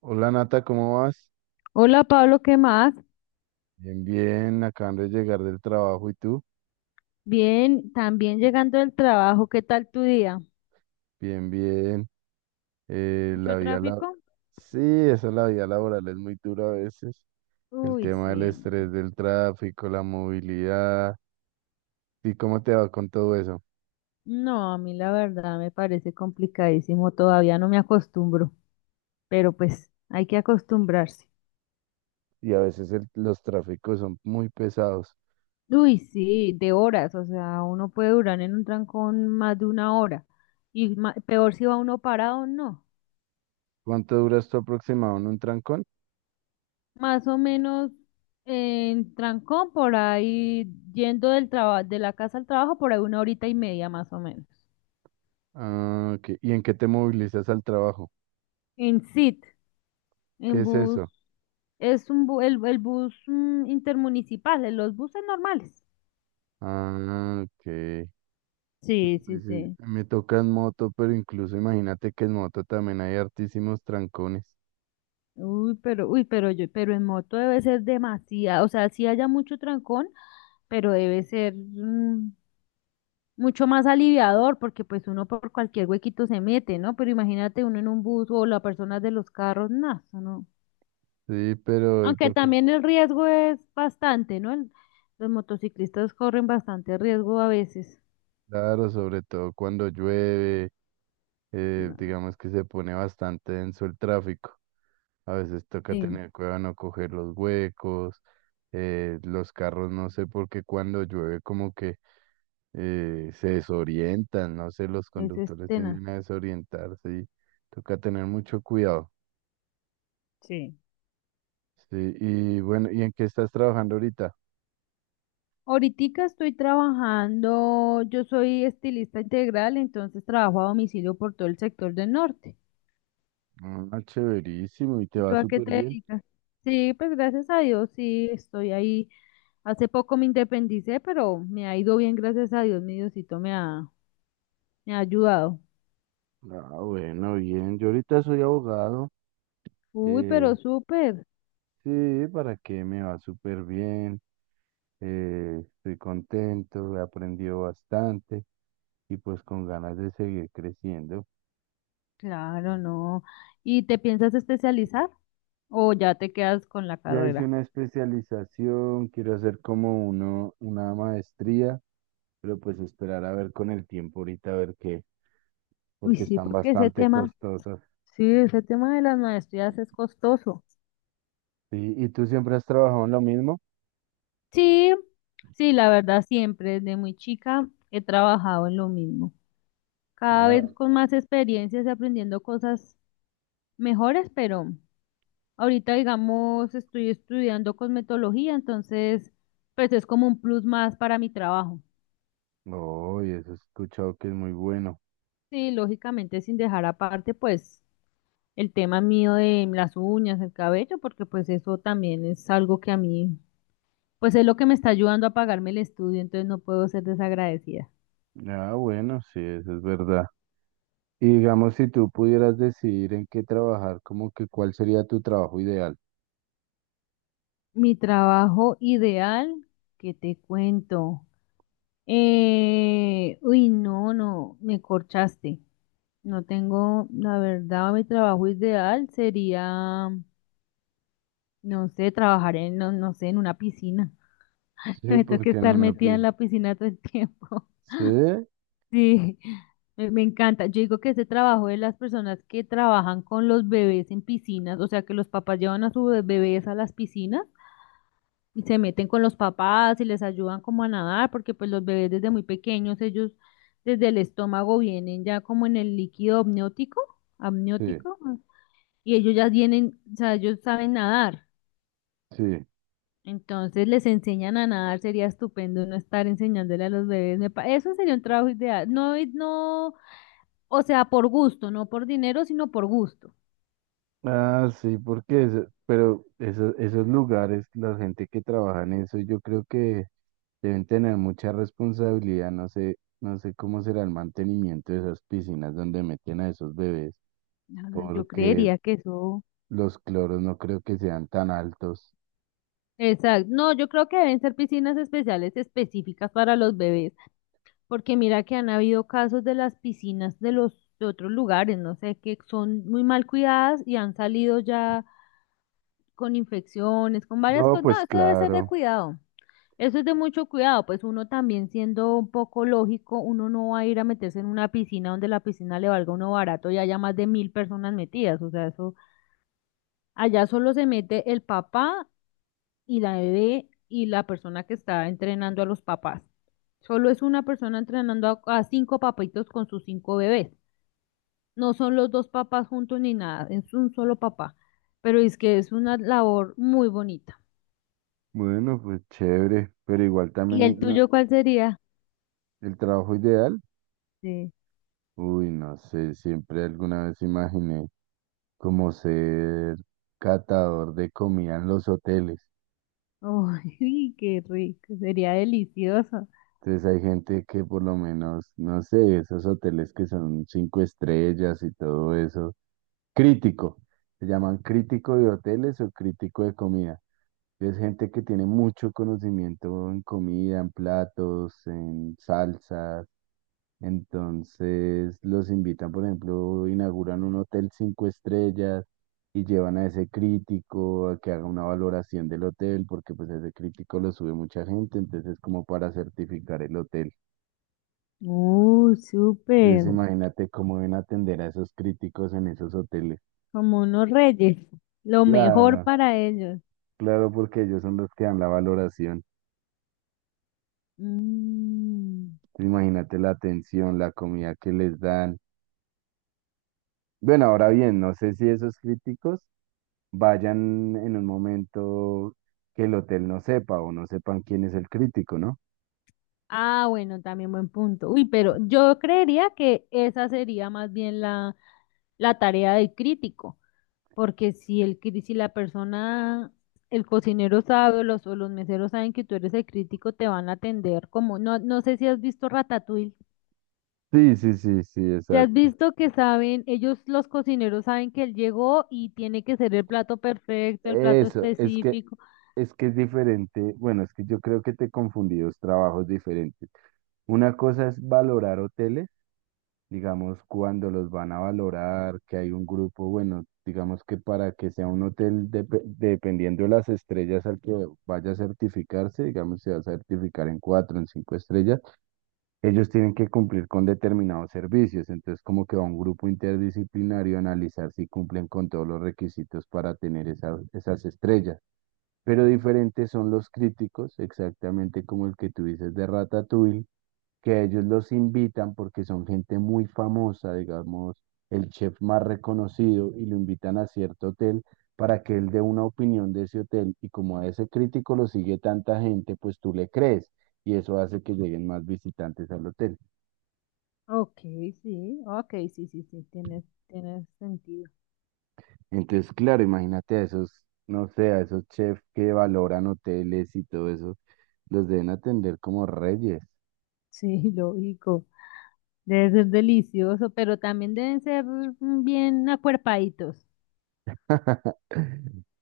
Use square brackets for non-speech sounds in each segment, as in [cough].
Hola Nata, ¿cómo vas? Hola Pablo, ¿qué más? Bien, bien, acaban de llegar del trabajo y tú, Bien, también llegando del trabajo, ¿qué tal tu día? bien, bien. Eh, ¿Mucho la vida la... tráfico? Sí, esa la vida laboral es muy dura a veces. El Uy, tema del sí, no. estrés, del tráfico, la movilidad. ¿Y cómo te va con todo eso? No, a mí la verdad me parece complicadísimo, todavía no me acostumbro, pero pues hay que acostumbrarse. Y a veces los tráficos son muy pesados. Uy, sí, de horas, o sea, uno puede durar en un trancón más de una hora y peor si va uno parado, no. ¿Cuánto duras tú aproximado en un trancón? Más o menos en trancón por ahí, yendo del trabajo, de la casa al trabajo, por ahí una horita y media más o menos. Ah, ok. ¿Y en qué te movilizas al trabajo? En SIT, ¿Qué en es bus, eso? es un el bus intermunicipal, en los buses normales. Ah, ok. Sí, sí, Sí, sí. me toca en moto, pero incluso imagínate que en moto también hay hartísimos trancones. Uy, pero yo, pero en moto debe ser demasiado, o sea, sí haya mucho trancón, pero debe ser mucho más aliviador, porque pues uno por cualquier huequito se mete, ¿no? Pero imagínate uno en un bus o la persona de los carros, nada, no. Sí, pero ¿y Aunque por qué? también el riesgo es bastante, ¿no? Los motociclistas corren bastante riesgo a veces. Claro, sobre todo cuando llueve, No. digamos que se pone bastante denso el tráfico. A veces toca Sí. tener cuidado no coger los huecos, los carros, no sé por qué cuando llueve como que se desorientan, no sé, los Es conductores tenaz. tienden a desorientarse y toca tener mucho cuidado. Sí. Sí, y bueno, ¿y en qué estás trabajando ahorita? Ahoritica estoy trabajando, yo soy estilista integral, entonces trabajo a domicilio por todo el sector del norte. Ah, chéverísimo, y te ¿Y va tú a qué súper te bien. dedicas? Sí, pues gracias a Dios, sí, estoy ahí. Hace poco me independicé, pero me ha ido bien, gracias a Dios, mi Diosito me ha ayudado. Ah, bueno, bien. Yo ahorita soy abogado. Uy, eh, pero súper, sí, ¿para qué? Me va súper bien. Estoy contento, he aprendido bastante y pues con ganas de seguir creciendo. claro, no. ¿Y te piensas especializar o ya te quedas con la Ya hice carrera? una especialización, quiero hacer como una maestría, pero pues esperar a ver con el tiempo ahorita a ver qué, Uy, porque sí, están porque ese bastante tema, costosas. sí, ese tema de las maestrías es costoso. Sí, ¿y tú siempre has trabajado en lo mismo? Sí, sí, la verdad siempre desde muy chica he trabajado en lo mismo. Cada Ah. vez con más experiencias y aprendiendo cosas mejores, pero ahorita digamos estoy estudiando cosmetología, entonces pues es como un plus más para mi trabajo. Oh, y eso he escuchado que es muy bueno. Sí, lógicamente sin dejar aparte pues el tema mío de las uñas, el cabello, porque pues eso también es algo que a mí pues es lo que me está ayudando a pagarme el estudio, entonces no puedo ser desagradecida. Ah, bueno, sí, eso es verdad. Y digamos, si tú pudieras decidir en qué trabajar, como que cuál sería tu trabajo ideal. Mi trabajo ideal, ¿qué te cuento? Uy, no, no, me corchaste. No tengo, la verdad, mi trabajo ideal sería, no sé, trabajar en, no, no sé, en una piscina. [laughs] Que Sí, me toque porque no estar me metida en la piscina todo el tiempo. sí, [laughs] Sí, me encanta. Yo digo que ese trabajo de las personas que trabajan con los bebés en piscinas, o sea, que los papás llevan a sus bebés a las piscinas. Y se meten con los papás y les ayudan como a nadar, porque pues los bebés desde muy pequeños, ellos desde el estómago vienen ya como en el líquido amniótico, sí, amniótico, y ellos ya vienen, o sea, ellos saben nadar. sí. Entonces les enseñan a nadar, sería estupendo no estar enseñándole a los bebés. Eso sería un trabajo ideal. No, y no, o sea, por gusto, no por dinero, sino por gusto. Ah, sí, porque eso, pero esos lugares, la gente que trabaja en eso, yo creo que deben tener mucha responsabilidad. No sé, no sé cómo será el mantenimiento de esas piscinas donde meten a esos bebés, Ay, yo porque creería que eso. los cloros no creo que sean tan altos. Exacto. No, yo creo que deben ser piscinas especiales específicas para los bebés. Porque mira que han habido casos de las piscinas de los de otros lugares, no sé, que son muy mal cuidadas y han salido ya con infecciones, con varias No, cosas. No, pues eso debe ser de claro. cuidado. Eso es de mucho cuidado, pues uno también siendo un poco lógico, uno no va a ir a meterse en una piscina donde la piscina le valga a uno barato y haya más de mil personas metidas. O sea, eso allá solo se mete el papá y la bebé y la persona que está entrenando a los papás. Solo es una persona entrenando a cinco papitos con sus cinco bebés. No son los dos papás juntos ni nada, es un solo papá. Pero es que es una labor muy bonita. Bueno, pues chévere, pero igual también ¿Y el tuyo cuál sería? el trabajo ideal. Sí. Uy, no sé, siempre alguna vez imaginé como ser catador de comida en los hoteles. Uy, [laughs] qué rico, sería delicioso. Entonces hay gente que por lo menos, no sé, esos hoteles que son cinco estrellas y todo eso. Crítico, se llaman crítico de hoteles o crítico de comida. Es gente que tiene mucho conocimiento en comida, en platos, en salsas. Entonces los invitan, por ejemplo, inauguran un hotel cinco estrellas y llevan a ese crítico a que haga una valoración del hotel, porque pues ese crítico lo sube mucha gente, entonces es como para certificar el hotel. Súper, Entonces imagínate cómo deben atender a esos críticos en esos hoteles. como unos reyes, lo mejor Claro, para ellos. claro, porque ellos son los que dan la valoración. Mm. Imagínate la atención, la comida que les dan. Bueno, ahora bien, no sé si esos críticos vayan en un momento que el hotel no sepa o no sepan quién es el crítico, ¿no? Ah, bueno, también buen punto. Uy, pero yo creería que esa sería más bien la, tarea del crítico, porque si la persona, el cocinero sabe o los meseros saben que tú eres el crítico, te van a atender como, no, no sé si has visto Ratatouille. Sí, sí, sí, sí, ¿Te has exacto. visto que saben, ellos los cocineros saben que él llegó y tiene que ser el plato perfecto, el plato Eso, es que específico? es que es diferente. Bueno, es que yo creo que te confundí dos trabajos diferentes. Una cosa es valorar hoteles, digamos, cuando los van a valorar, que hay un grupo, bueno, digamos que para que sea un hotel, dependiendo de las estrellas al que vaya a certificarse, digamos, se va a certificar en cuatro, en cinco estrellas, ellos tienen que cumplir con determinados servicios, entonces como que va un grupo interdisciplinario a analizar si cumplen con todos los requisitos para tener esas estrellas. Pero diferentes son los críticos, exactamente como el que tú dices de Ratatouille, que a ellos los invitan porque son gente muy famosa, digamos, el chef más reconocido, y lo invitan a cierto hotel para que él dé una opinión de ese hotel, y como a ese crítico lo sigue tanta gente, pues tú le crees, y eso hace que lleguen más visitantes al hotel. Ok, sí, ok, sí, sí, sí, tienes sentido. Entonces, claro, imagínate a esos, no sé, a esos chefs que valoran hoteles y todo eso, los deben atender como reyes. Sí, [laughs] lógico. Debe ser delicioso, pero también deben ser bien acuerpaditos. [laughs]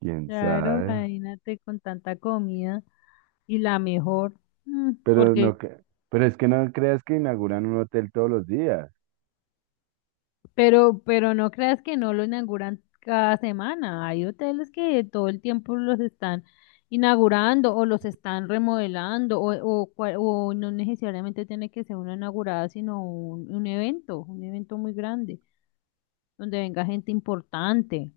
¿Quién Claro, sabe? imagínate con tanta comida y la mejor, mm, Pero porque, no, pero es que no creas que inauguran un hotel todos los días. Pero no creas que no lo inauguran cada semana. Hay hoteles que todo el tiempo los están inaugurando o los están remodelando o no necesariamente tiene que ser una inaugurada, sino un evento muy grande. Donde venga gente importante.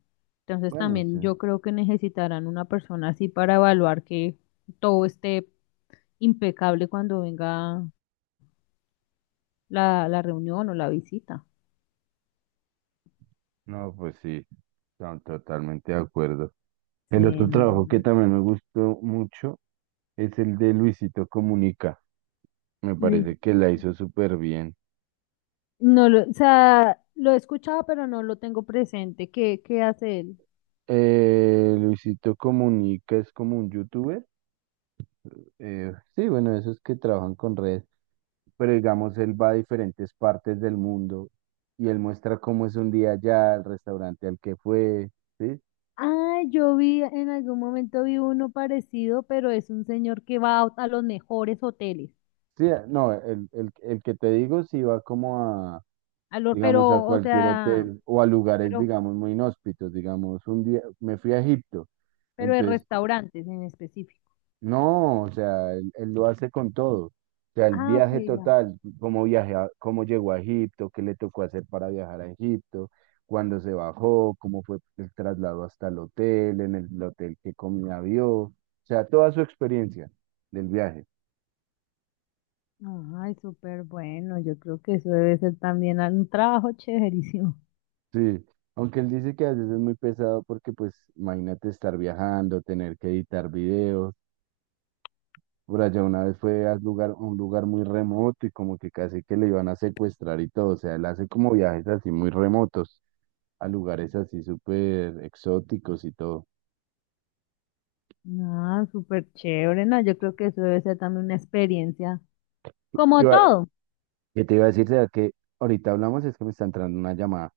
Entonces Bueno, sí. también yo creo que necesitarán una persona así para evaluar que todo esté impecable cuando venga la, reunión o la visita. No, pues sí, no, totalmente de acuerdo. El Sí, otro no, no, trabajo que no. también me gustó mucho es el de Luisito Comunica. Me Luis. parece que la hizo súper bien. No lo, o sea, lo he escuchado, pero no lo tengo presente. ¿Qué hace él? Luisito Comunica es como un youtuber. Sí, bueno, esos que trabajan con redes, pero digamos, él va a diferentes partes del mundo y él muestra cómo es un día allá, el restaurante al que fue, ¿sí? Ah, yo vi, en algún momento vi uno parecido, pero es un señor que va a los mejores hoteles, Sí, no, el que te digo sí va como a, a los, pero, digamos, a o cualquier sea, hotel o a lugares, pero, digamos, muy inhóspitos, digamos, un día me fui a Egipto, pero de entonces restaurantes en específico. no, o sea, él lo hace con todo. O sea, el Ah, ok, viaje ya. total, cómo cómo llegó a Egipto, qué le tocó hacer para viajar a Egipto, cuándo se bajó, cómo fue el traslado hasta el hotel, en el hotel qué comida vio, o sea, toda su experiencia del viaje. Ay, súper bueno. Yo creo que eso debe ser también un trabajo chéverísimo. [laughs] Sí, aunque él dice que a veces es muy pesado porque pues imagínate estar viajando, tener que editar videos. Por allá una vez fue a un lugar muy remoto y como que casi que le iban a secuestrar y todo. O sea, él hace como viajes así muy remotos a lugares así súper exóticos y todo. Ah, súper chévere. No, yo creo que eso debe ser también una experiencia. Como Iba- todo. ¿Qué te iba a decir? Sea que ahorita hablamos, es que me está entrando una llamada.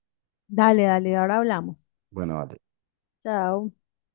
Dale, dale, ahora hablamos. Bueno, vale. Chao.